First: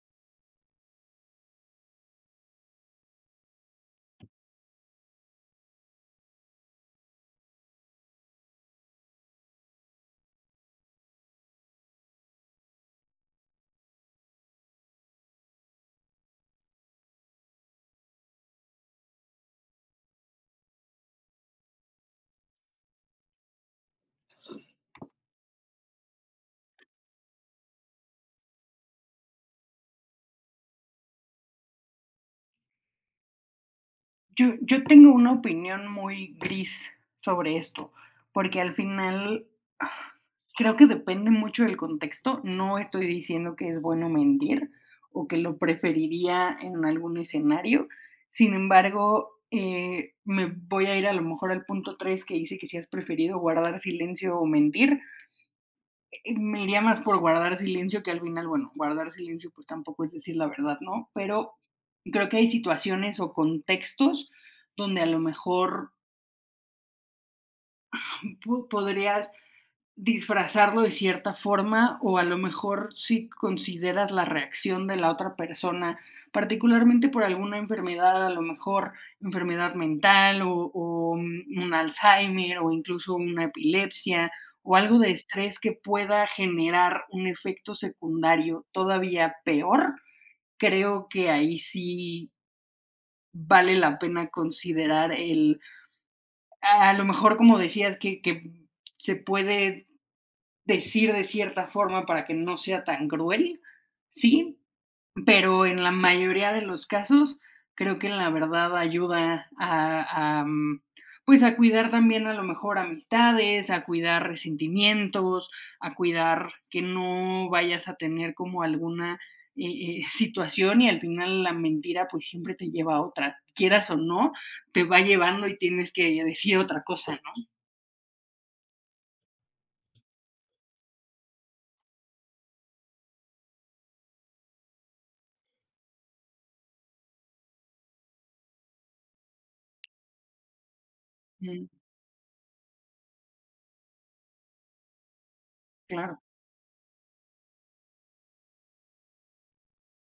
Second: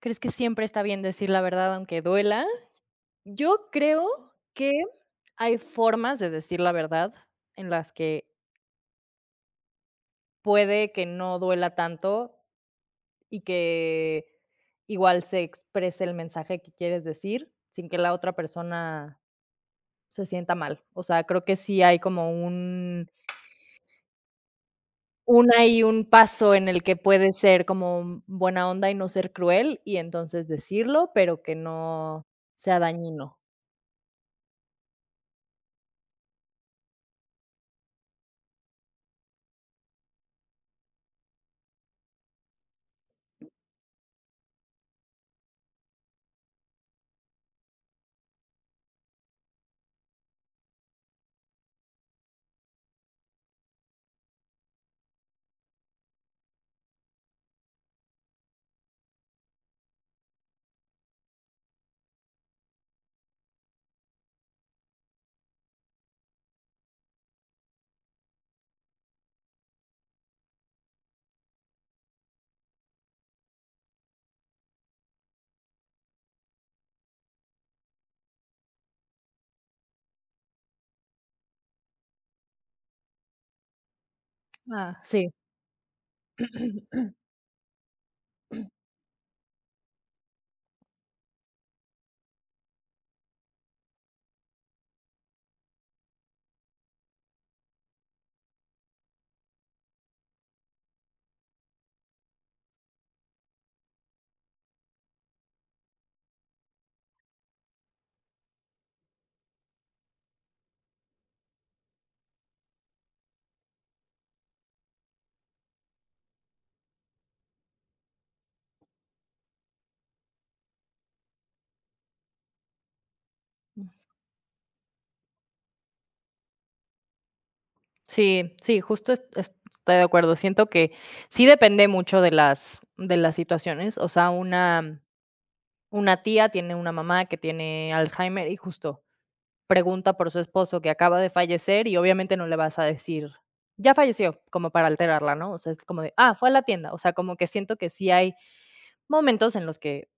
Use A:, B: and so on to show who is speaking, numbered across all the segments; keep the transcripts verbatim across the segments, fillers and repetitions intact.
A: ¿Crees que siempre está bien decir la verdad aunque duela? Yo creo que hay formas de decir la verdad en las que puede que no duela tanto y que igual se exprese el mensaje que quieres decir sin que la otra persona se sienta mal. O sea, creo que sí hay como un un ahí un paso en el que puede ser como buena onda y no ser cruel, y entonces decirlo, pero que no sea dañino.
B: Yo yo tengo una opinión muy gris sobre esto, porque al final ah, creo que depende mucho del contexto. No estoy diciendo que es bueno mentir o que lo preferiría en algún escenario. Sin embargo, eh, me voy a ir a lo mejor al punto tres que dice que si has preferido guardar silencio o mentir, me iría más por guardar silencio, que al final, bueno, guardar silencio pues tampoco es decir la verdad, ¿no? Pero creo que hay situaciones o contextos donde a lo mejor podrías disfrazarlo de cierta forma o a lo mejor si consideras la reacción de la otra persona, particularmente por alguna enfermedad, a lo mejor enfermedad mental o, o mm, un Alzheimer o incluso una epilepsia o
A: Ah,
B: algo de
A: sí.
B: estrés que pueda generar un efecto secundario todavía peor, creo que ahí sí vale la pena considerar el, a lo mejor como decías, que, que se puede decir de cierta forma para que no sea tan cruel, sí, pero en la mayoría de los casos creo que la verdad ayuda a, a mm, pues a cuidar también a lo mejor amistades, a cuidar resentimientos, a cuidar que no vayas a tener como alguna eh, eh, situación y al final la mentira pues siempre te lleva a otra, quieras o no, te va llevando y tienes que decir otra cosa, ¿no?
A: Sí, sí, justo est- estoy de acuerdo. Siento que sí depende mucho de las, de las situaciones. O sea, una, una tía tiene una mamá que tiene Alzheimer y justo pregunta por su esposo que acaba de
B: Mm,
A: fallecer y obviamente no le vas a decir, ya falleció, como para alterarla, ¿no? O sea, es como de,
B: claro.
A: ah, fue a la tienda. O sea, como que siento que sí hay momentos en los que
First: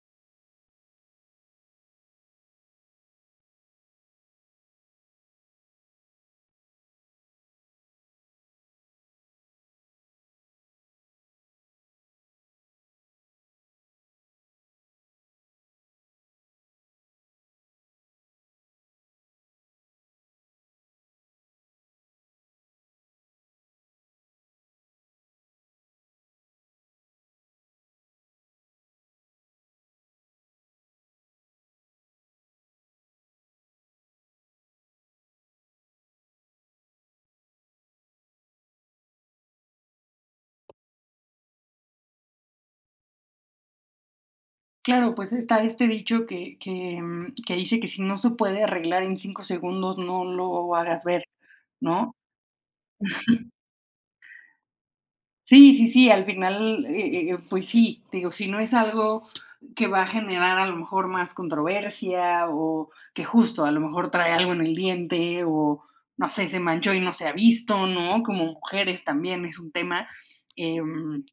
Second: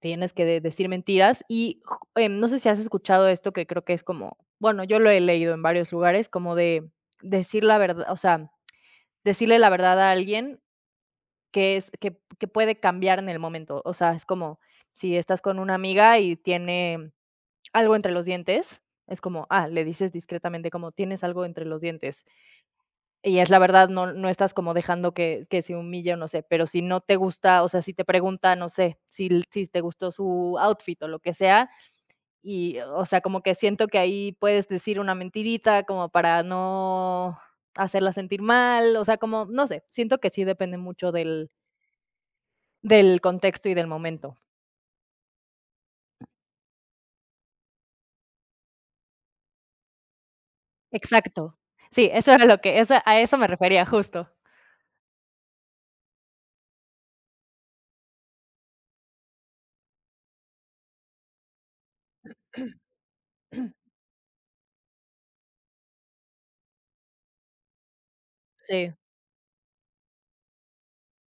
A: tienes que de- decir mentiras y ju- em, no sé si has escuchado esto que creo que es como, bueno, yo lo he leído en varios lugares, como de decir la verdad, o sea. Decirle la verdad a alguien que es que que puede cambiar en el momento. O sea, es como si estás con una amiga y tiene algo entre los dientes, es como, ah, le dices discretamente como: "Tienes algo entre los dientes", y es la verdad, no no estás como dejando que que se humille o no sé, pero si no te gusta, o sea, si te pregunta, no sé, si si te gustó su outfit o lo que sea, y, o sea, como que siento que ahí puedes decir una mentirita como para no hacerla sentir mal, o sea, como, no sé, siento que sí depende mucho del del contexto y del momento.
B: Claro, pues está este dicho que que, mm, que dice que si no se puede arreglar en cinco segundos, no lo hagas ver,
A: Exacto. Sí,
B: ¿no?
A: eso era lo que eso a eso me refería, justo.
B: Sí, sí, sí, al final, eh eh, pues sí, digo, si no es algo que va a generar a lo mejor más controversia o que justo a lo mejor trae algo en el diente o, no sé, se manchó y no se ha visto, ¿no? Como
A: Sí,
B: mujeres también es un tema, em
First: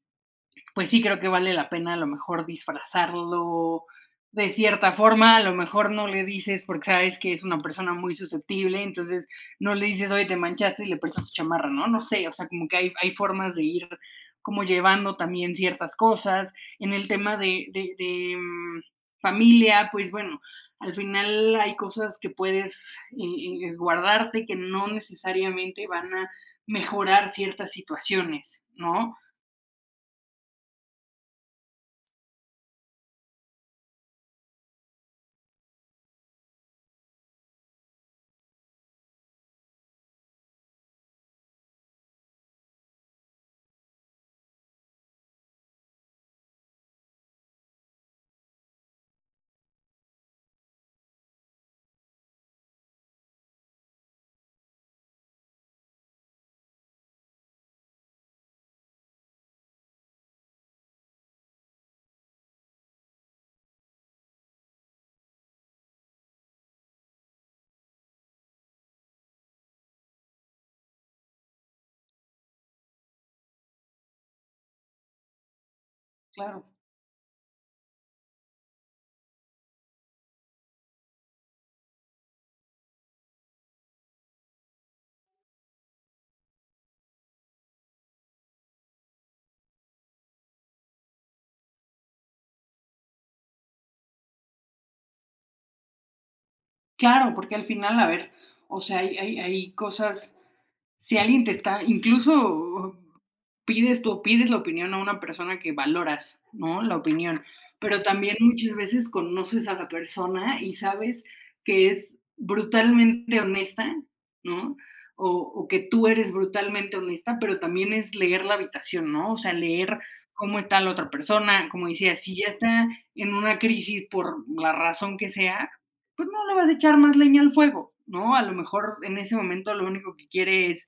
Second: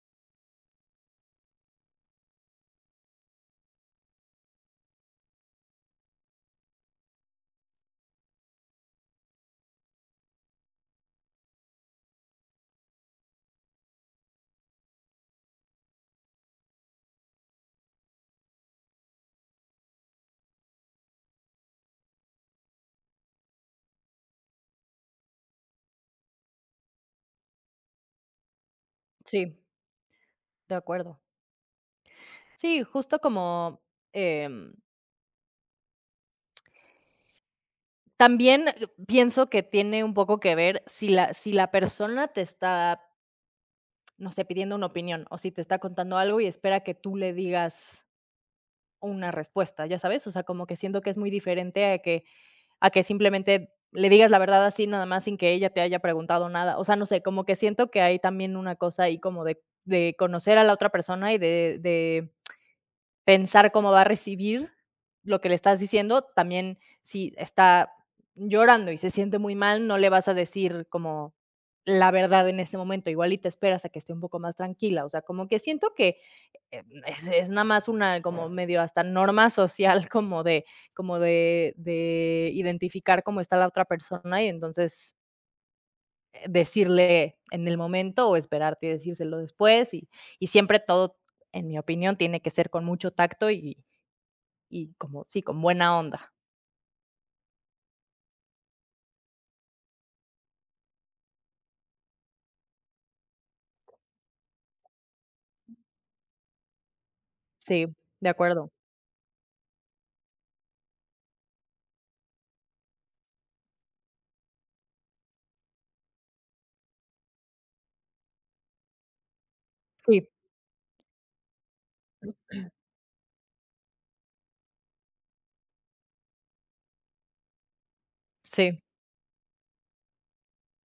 B: pues sí creo que vale la pena a lo mejor disfrazarlo de cierta forma, a lo mejor no le dices porque sabes que es una persona muy susceptible, entonces no le dices, oye, te manchaste y le prestas tu chamarra, ¿no? No sé, o sea, como que hay, hay formas de ir como llevando también ciertas cosas. En el tema de, de, de mm, familia, pues bueno, al final hay cosas que puedes eh, eh, guardarte que no necesariamente van a mejorar ciertas situaciones, ¿no?
A: sí, de acuerdo. Sí, justo como, em, también eh, pienso que tiene un poco que ver si la si la persona te está, no sé, pidiendo una opinión o si te está contando algo y espera que tú le digas una respuesta, ¿ya sabes? O sea, como que siento que es muy diferente a que a que simplemente le digas la verdad así nada más sin que ella te haya preguntado nada. O sea, no sé, como que siento que hay también una cosa ahí como de de conocer a la otra persona y de de pensar cómo va a recibir lo que le estás diciendo. También, si está llorando y se siente muy mal, no le vas a decir como la verdad en ese momento, igual y te esperas a que esté un poco más tranquila. O sea, como que siento que
B: Claro.
A: eh, es, es nada más una como medio hasta norma social como de como de de identificar cómo está la otra persona y entonces, eh, decirle en el momento o esperarte y decírselo después y y siempre todo, en mi opinión, tiene que ser con mucho tacto y y como sí, con buena onda.
B: Claro, porque al final, a ver, o sea, hay, hay, hay cosas si alguien te está, incluso pides tú pides la opinión a una persona que valoras, ¿no? La opinión,
A: Sí,
B: pero
A: de
B: también
A: acuerdo.
B: muchas veces conoces a la persona y sabes que es brutalmente honesta, ¿no? O o que tú eres brutalmente honesta, pero también es leer la habitación, ¿no? O sea, leer
A: Sí,
B: cómo está la otra persona, como decía, si ya está en una crisis por la razón que sea, pues no le vas a echar más leña al fuego, ¿no? A lo
A: sí,
B: mejor en ese momento lo único que quiere es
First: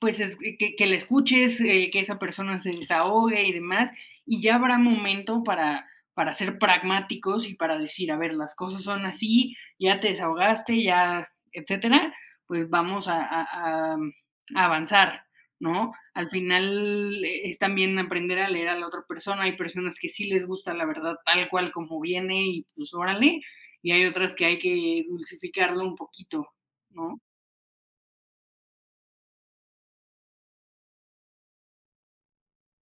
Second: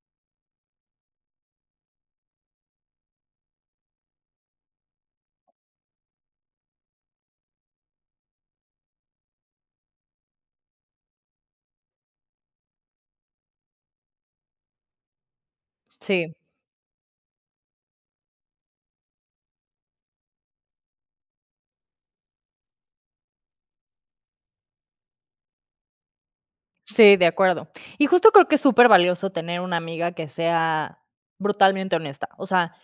B: pues es, que, que la escuches, eh, que esa persona se desahogue y demás, y ya habrá momento para, para ser pragmáticos y para decir, a ver, las cosas son así, ya te desahogaste, ya, etcétera, pues vamos a, a- a- a avanzar, ¿no? Al
A: sí,
B: final eh, es también aprender a leer a la otra persona. Hay personas que sí les gusta la verdad tal cual como viene y pues órale, y hay otras que hay que dulcificarlo un poquito,
A: sí,
B: ¿no?
A: de acuerdo. Y justo creo que es súper valioso tener una amiga que sea brutalmente honesta. O sea,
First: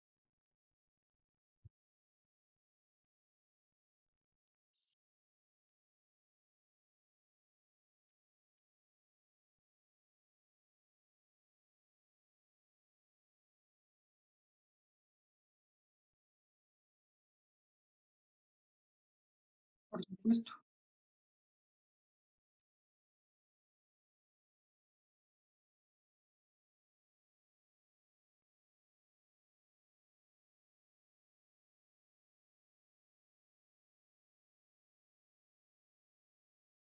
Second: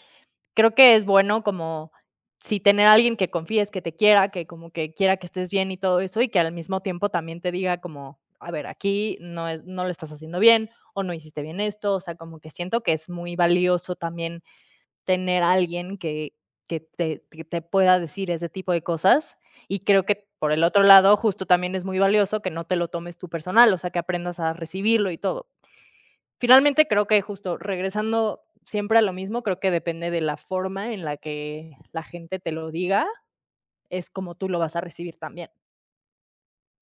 A: creo que es bueno como si tener a alguien que confíes, que te quiera, que como que quiera que estés bien y todo eso, y que al mismo tiempo también te diga como, a ver, aquí no es, no lo estás haciendo bien o no hiciste bien esto, o sea, como que siento que es muy valioso también tener a alguien que, que te, que te pueda decir ese tipo de cosas y creo
B: Por
A: que por
B: supuesto.
A: el otro lado justo también es muy valioso que no te lo tomes tú personal, o sea, que aprendas a recibirlo y todo. Finalmente, creo que justo regresando siempre a lo mismo, creo que depende de la forma en la que la gente te lo diga, es como tú lo vas a recibir también.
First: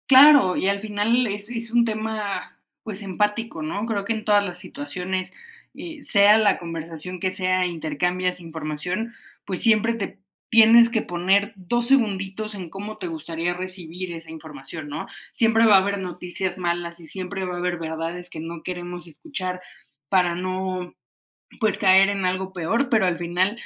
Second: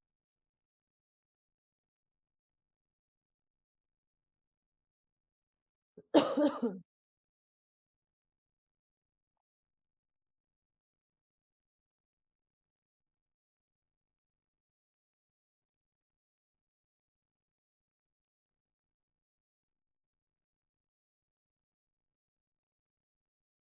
B: Claro, y al final es es un tema, pues, empático, ¿no? Creo que en todas las situaciones, eh, sea la conversación que sea, intercambias información, pues, siempre te tienes que poner dos segunditos en cómo te gustaría recibir esa información, ¿no? Siempre va a haber noticias malas y siempre va a haber verdades que no queremos escuchar para no, pues, caer en algo peor, pero al final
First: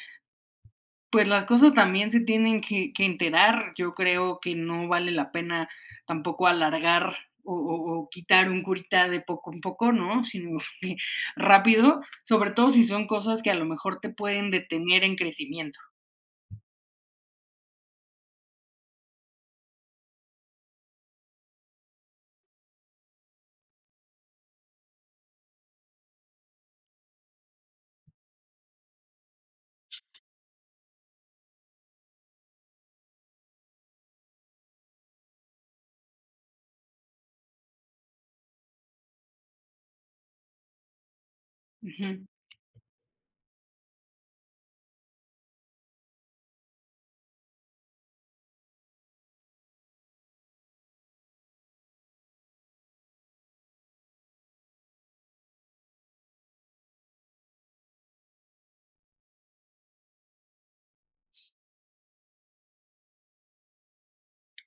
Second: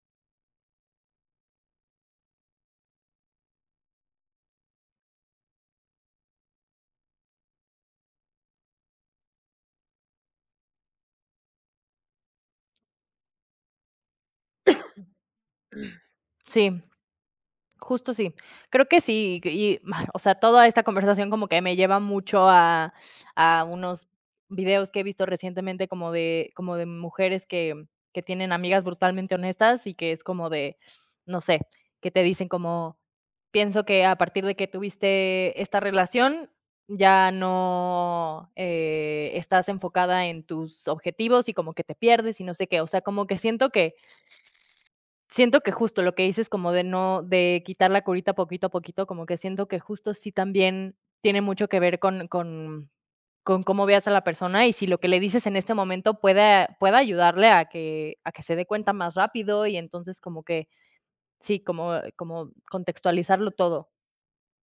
B: pues las cosas también se tienen que que enterar. Yo creo que no vale la pena tampoco alargar o o o quitar un curita de poco en poco, ¿no? Sino que rápido, sobre todo si son cosas que a lo mejor te pueden detener en crecimiento.
A: Sí. Justo sí. Creo que sí, y, ma, o sea, toda esta conversación como que me lleva mucho a a unos videos que he visto recientemente como de como de mujeres que que tienen amigas brutalmente honestas y que es como de, no sé, que te dicen como: "Pienso que a partir de que tuviste esta relación, ya no, eh, estás enfocada en tus objetivos y como que te
B: Ujú.
A: pierdes y no sé qué". O sea, como que siento que siento que justo lo que dices como de no de quitar la curita poquito a poquito, como que siento que justo sí también tiene mucho que ver con con con cómo veas a la persona y si lo que le dices en este momento puede pueda ayudarle a que a que se dé cuenta más rápido y entonces como que sí, como como contextualizarlo todo.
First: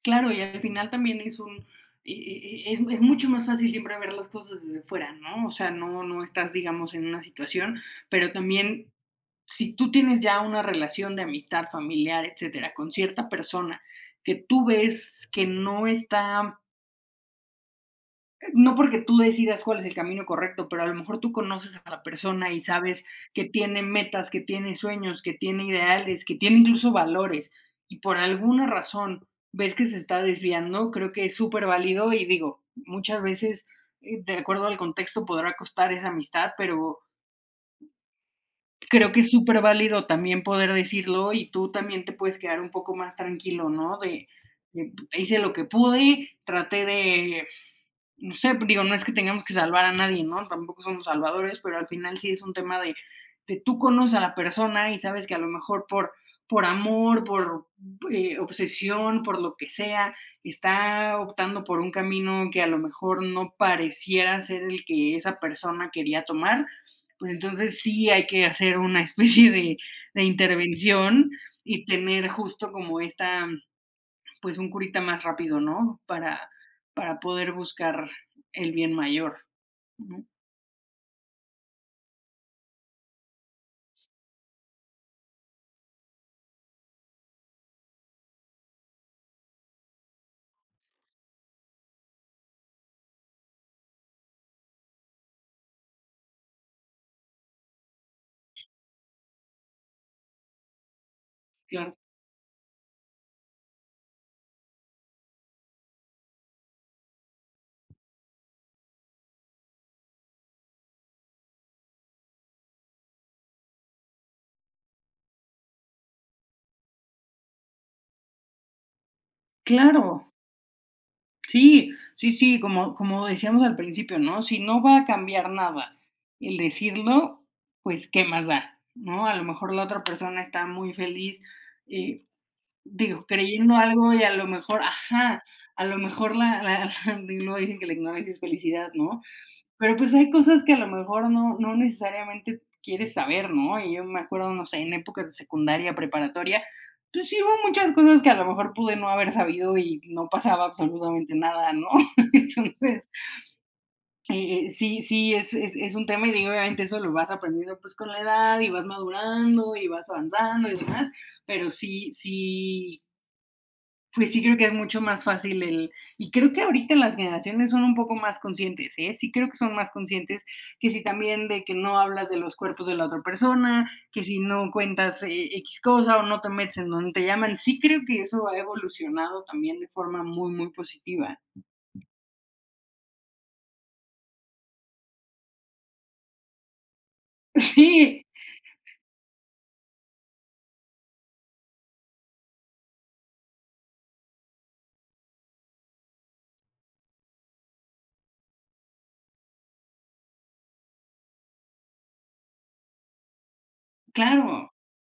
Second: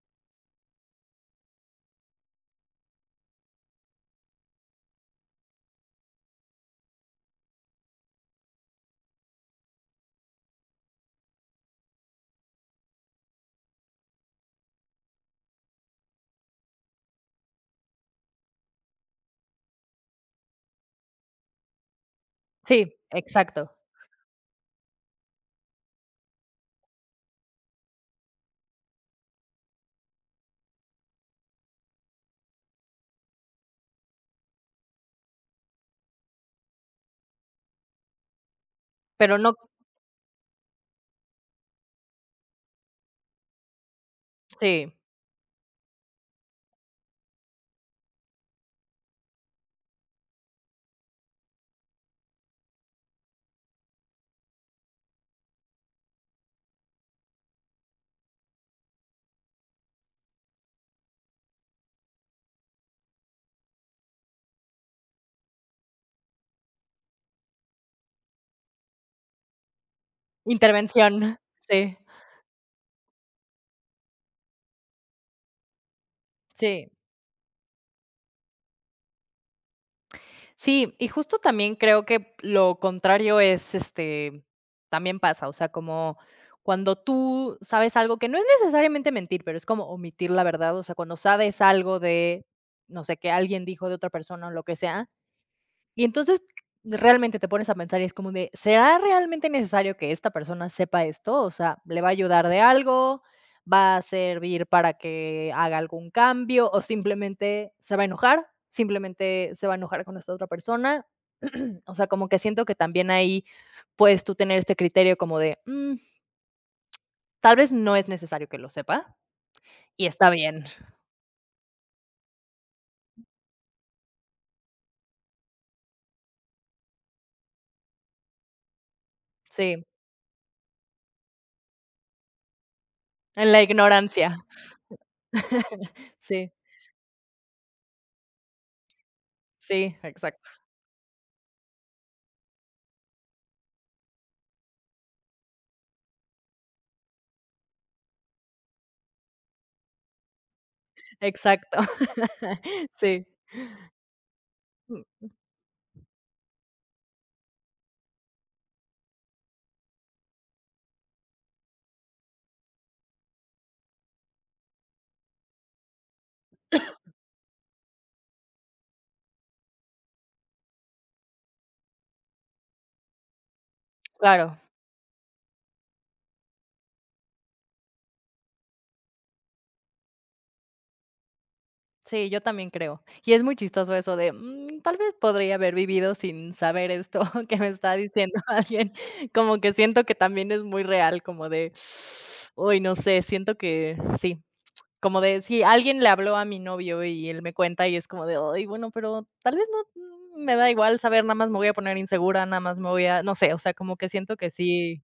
B: Claro, y al final también es un e e e es es mucho más fácil siempre ver las cosas desde fuera, ¿no? O sea, no no estás, digamos, en una situación, pero también si tú tienes ya una relación de amistad familiar, etcétera, con cierta persona que tú ves que no está, no porque tú decidas cuál es el camino correcto, pero a lo mejor tú conoces a la persona y
A: Sí,
B: sabes que
A: exacto,
B: tiene metas, que tiene sueños, que tiene ideales, que tiene incluso valores, y por alguna razón ves que se está desviando, creo que es súper válido y digo, muchas veces, eh, de acuerdo al contexto, podrá costar esa amistad, pero creo que es
A: pero no
B: súper válido también poder decirlo, y tú también te puedes quedar un poco más tranquilo, ¿no? De
A: sí,
B: de, hice lo que pude, traté de no sé, pues, digo, no es que tengamos que salvar a nadie, ¿no? Tampoco somos salvadores, pero al final sí es un tema de, de tú conoces a la persona y sabes que a lo mejor por, por amor, por eh, obsesión, por lo que sea, está optando por un camino que a lo mejor no pareciera ser el que esa persona quería tomar, pues entonces sí hay que hacer una especie de, de intervención
A: intervención,
B: y
A: sí,
B: tener justo como esta pues un curita más rápido, ¿no? Para,
A: sí.
B: para poder buscar el bien mayor, ¿no?
A: Sí, y justo también creo que lo contrario es, este, también pasa, o sea, como cuando tú sabes algo que no es necesariamente mentir, pero es como omitir la verdad, o sea, cuando sabes algo de, no sé, que alguien dijo de otra persona o lo que sea, y entonces realmente te pones a pensar y es como de, ¿será realmente necesario que esta persona sepa esto? O sea,
B: Claro.
A: ¿le va a ayudar de algo? ¿Va a servir para que haga algún cambio? ¿O simplemente se va a enojar? ¿Simplemente se va a enojar con esta otra persona? O sea, como que siento que también ahí puedes tú tener este criterio como de, "Mm, tal vez no es necesario que lo sepa y
B: Claro,
A: está bien".
B: sí, sí, sí, como, como decíamos al principio, ¿no? Si no va a cambiar nada el decirlo, pues qué más da, ¿no? A lo mejor la
A: Sí,
B: otra persona está muy feliz, eh, digo,
A: en la
B: creyendo algo y a
A: ignorancia.
B: lo mejor, ajá, a lo mejor
A: Sí,
B: la, la, la- luego dicen que la ignorancia es felicidad, ¿no?
A: sí,
B: Pero, pues, hay
A: exacto,
B: cosas que a lo mejor no no necesariamente quieres saber, ¿no? Y yo me acuerdo, no sé, en épocas de secundaria, preparatoria, pues, sí hubo muchas cosas que a lo mejor pude no haber sabido y no pasaba absolutamente nada,
A: exacto.
B: ¿no? Entonces,
A: Sí.
B: eh, eh, sí sí es es es un tema, y digo, obviamente eso lo vas aprendiendo, pues, con la edad, y vas madurando, y vas avanzando y demás, pero sí sí pues sí creo que es mucho más fácil el y creo que ahorita las generaciones son un poco más conscientes, ¿eh? Sí creo que son más conscientes, que si también de que no hablas de los cuerpos de la otra persona, que si
A: Claro,
B: no cuentas, eh, X cosa o no te metes en donde te llaman. Sí creo que eso ha evolucionado también de forma muy, muy positiva.
A: sí, yo también creo. Y es muy chistoso eso de, mm, tal vez podría haber vivido sin saber esto que me está
B: Sí,
A: diciendo alguien. Como que siento que también es muy real, como de, uy, no sé, siento que sí, como de, si alguien le habló a mi novio y él me cuenta y es como de, ay, bueno, pero tal vez no, mm, me da igual saber, nada más me voy a poner insegura, nada más me voy a, no sé, o sea, como que siento que
B: claro.
A: sí.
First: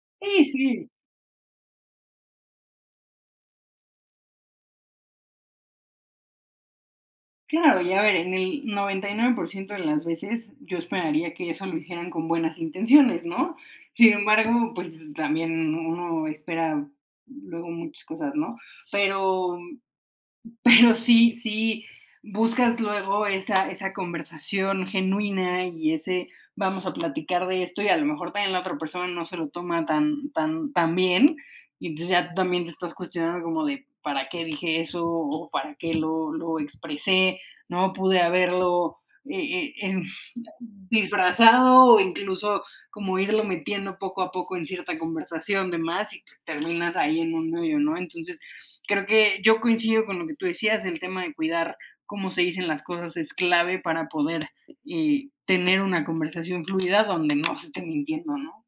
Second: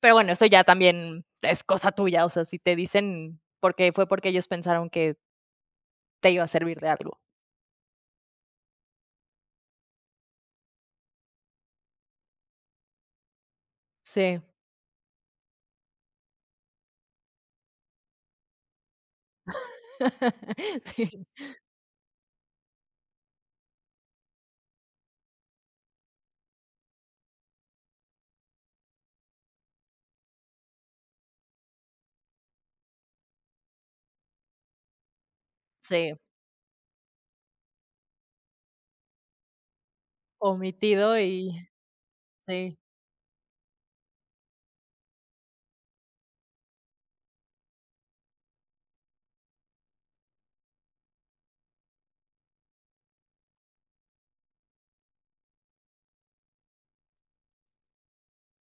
A: Pero bueno,
B: Sí,
A: eso ya
B: sí.
A: también es cosa tuya, o sea, si te dicen porque fue porque ellos pensaron que te iba a servir de algo.
B: Claro, y a ver, en el noventa y nueve por ciento de las veces yo esperaría que eso lo hicieran con buenas intenciones, ¿no? Sin
A: Sí.
B: embargo, pues también uno espera luego muchas cosas, ¿no? Pero pero
A: Sí.
B: sí, sí buscas luego esa, esa conversación genuina y ese vamos a platicar de esto y a lo mejor también la otra persona no se lo toma tan, tan, tan bien y entonces ya tú también te estás cuestionando como de para qué dije eso o para qué
A: Sí.
B: lo, lo expresé, no pude haberlo eh, eh, eh,
A: Omitido y
B: disfrazado o incluso
A: sí.
B: como irlo metiendo poco a poco en cierta conversación de más y pues terminas ahí en un medio, ¿no? Entonces creo que yo coincido con lo que tú decías, el tema de cuidar cómo se dicen las cosas es clave para poder eh, tener una conversación fluida donde no se esté mintiendo, ¿no?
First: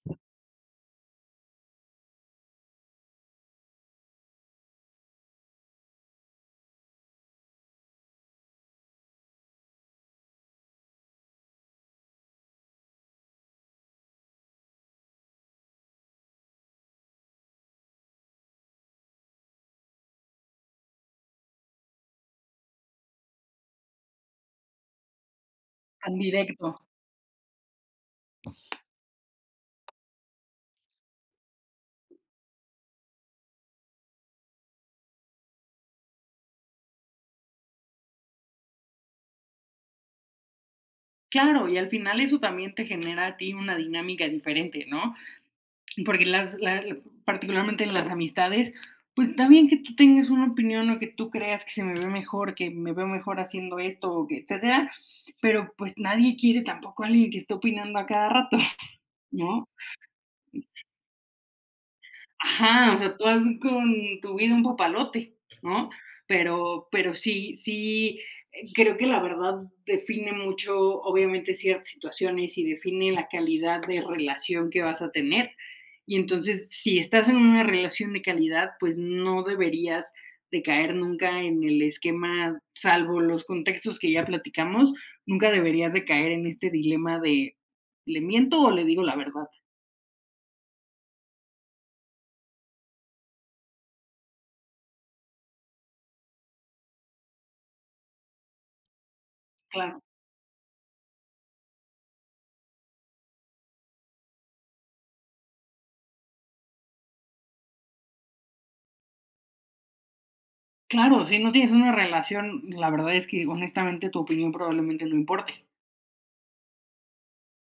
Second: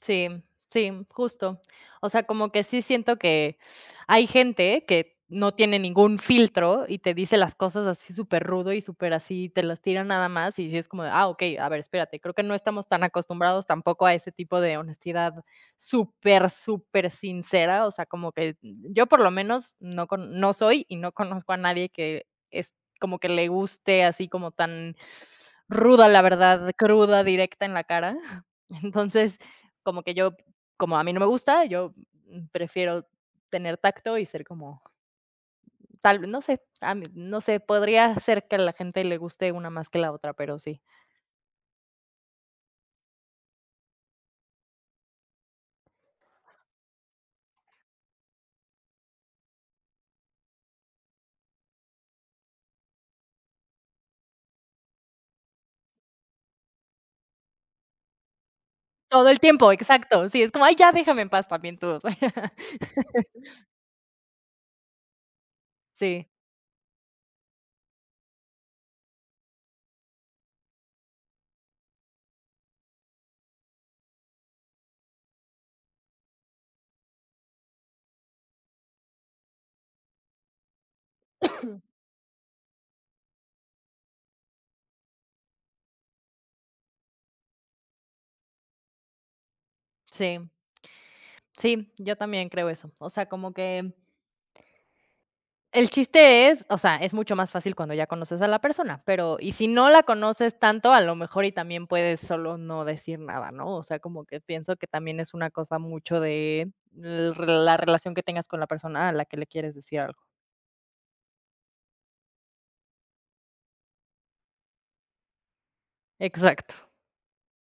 A: Sí, sí, justo. O sea, como que sí siento que hay gente que no tiene ningún filtro y te dice las cosas así súper rudo y súper así, te las tira nada más y sí es como de, ah, okey, a ver, espérate, creo que no estamos tan acostumbrados tampoco a ese tipo de honestidad súper, súper sincera. O sea, como que yo por lo menos no con no soy y no conozco a nadie que es como que le guste así como tan ruda
B: Tan
A: la
B: directo.
A: verdad, cruda, directa en la cara. Entonces, como que yo, como a mí no me gusta, yo, mm, prefiero tener tacto y ser como tal no sé, a mí no sé, podría ser que a la gente le guste una más que la otra, pero sí.
B: Claro, y al final eso también te genera a ti una dinámica diferente, ¿no? Porque las, las- particularmente en las amistades, pues también que tú tengas una opinión o que tú creas que se me ve mejor, que me veo mejor haciendo esto, o que etcétera, pero pues nadie quiere tampoco a alguien que esté opinando a cada rato,
A: Todo el
B: ¿no?
A: tiempo, exacto. Sí, es como: "Ay, ya déjame en paz también tú", o sea.
B: Ajá, o sea, tú haz con tu vida un papalote, ¿no?
A: Sí,
B: Pero pero sí sí, eh, creo que la verdad define mucho, obviamente, ciertas situaciones y define la calidad de relación que vas a tener. Y entonces, si estás en una relación de calidad, pues no deberías de caer nunca en el esquema, salvo los contextos que ya platicamos, nunca deberías de caer en este dilema de, ¿le miento o le digo la verdad?
A: sí, sí, yo también creo eso. O sea, como que el chiste es, o sea, es mucho más fácil cuando ya conoces a la persona, pero y si no la
B: Claro.
A: conoces tanto, a lo mejor y también puedes solo no decir nada, ¿no? O sea, como que pienso que también es una cosa mucho de l la relación que tengas con la persona a la que le quieres decir algo.
B: Claro, si no tienes una relación, la verdad es que honestamente tu opinión probablemente no importe.
A: Exacto.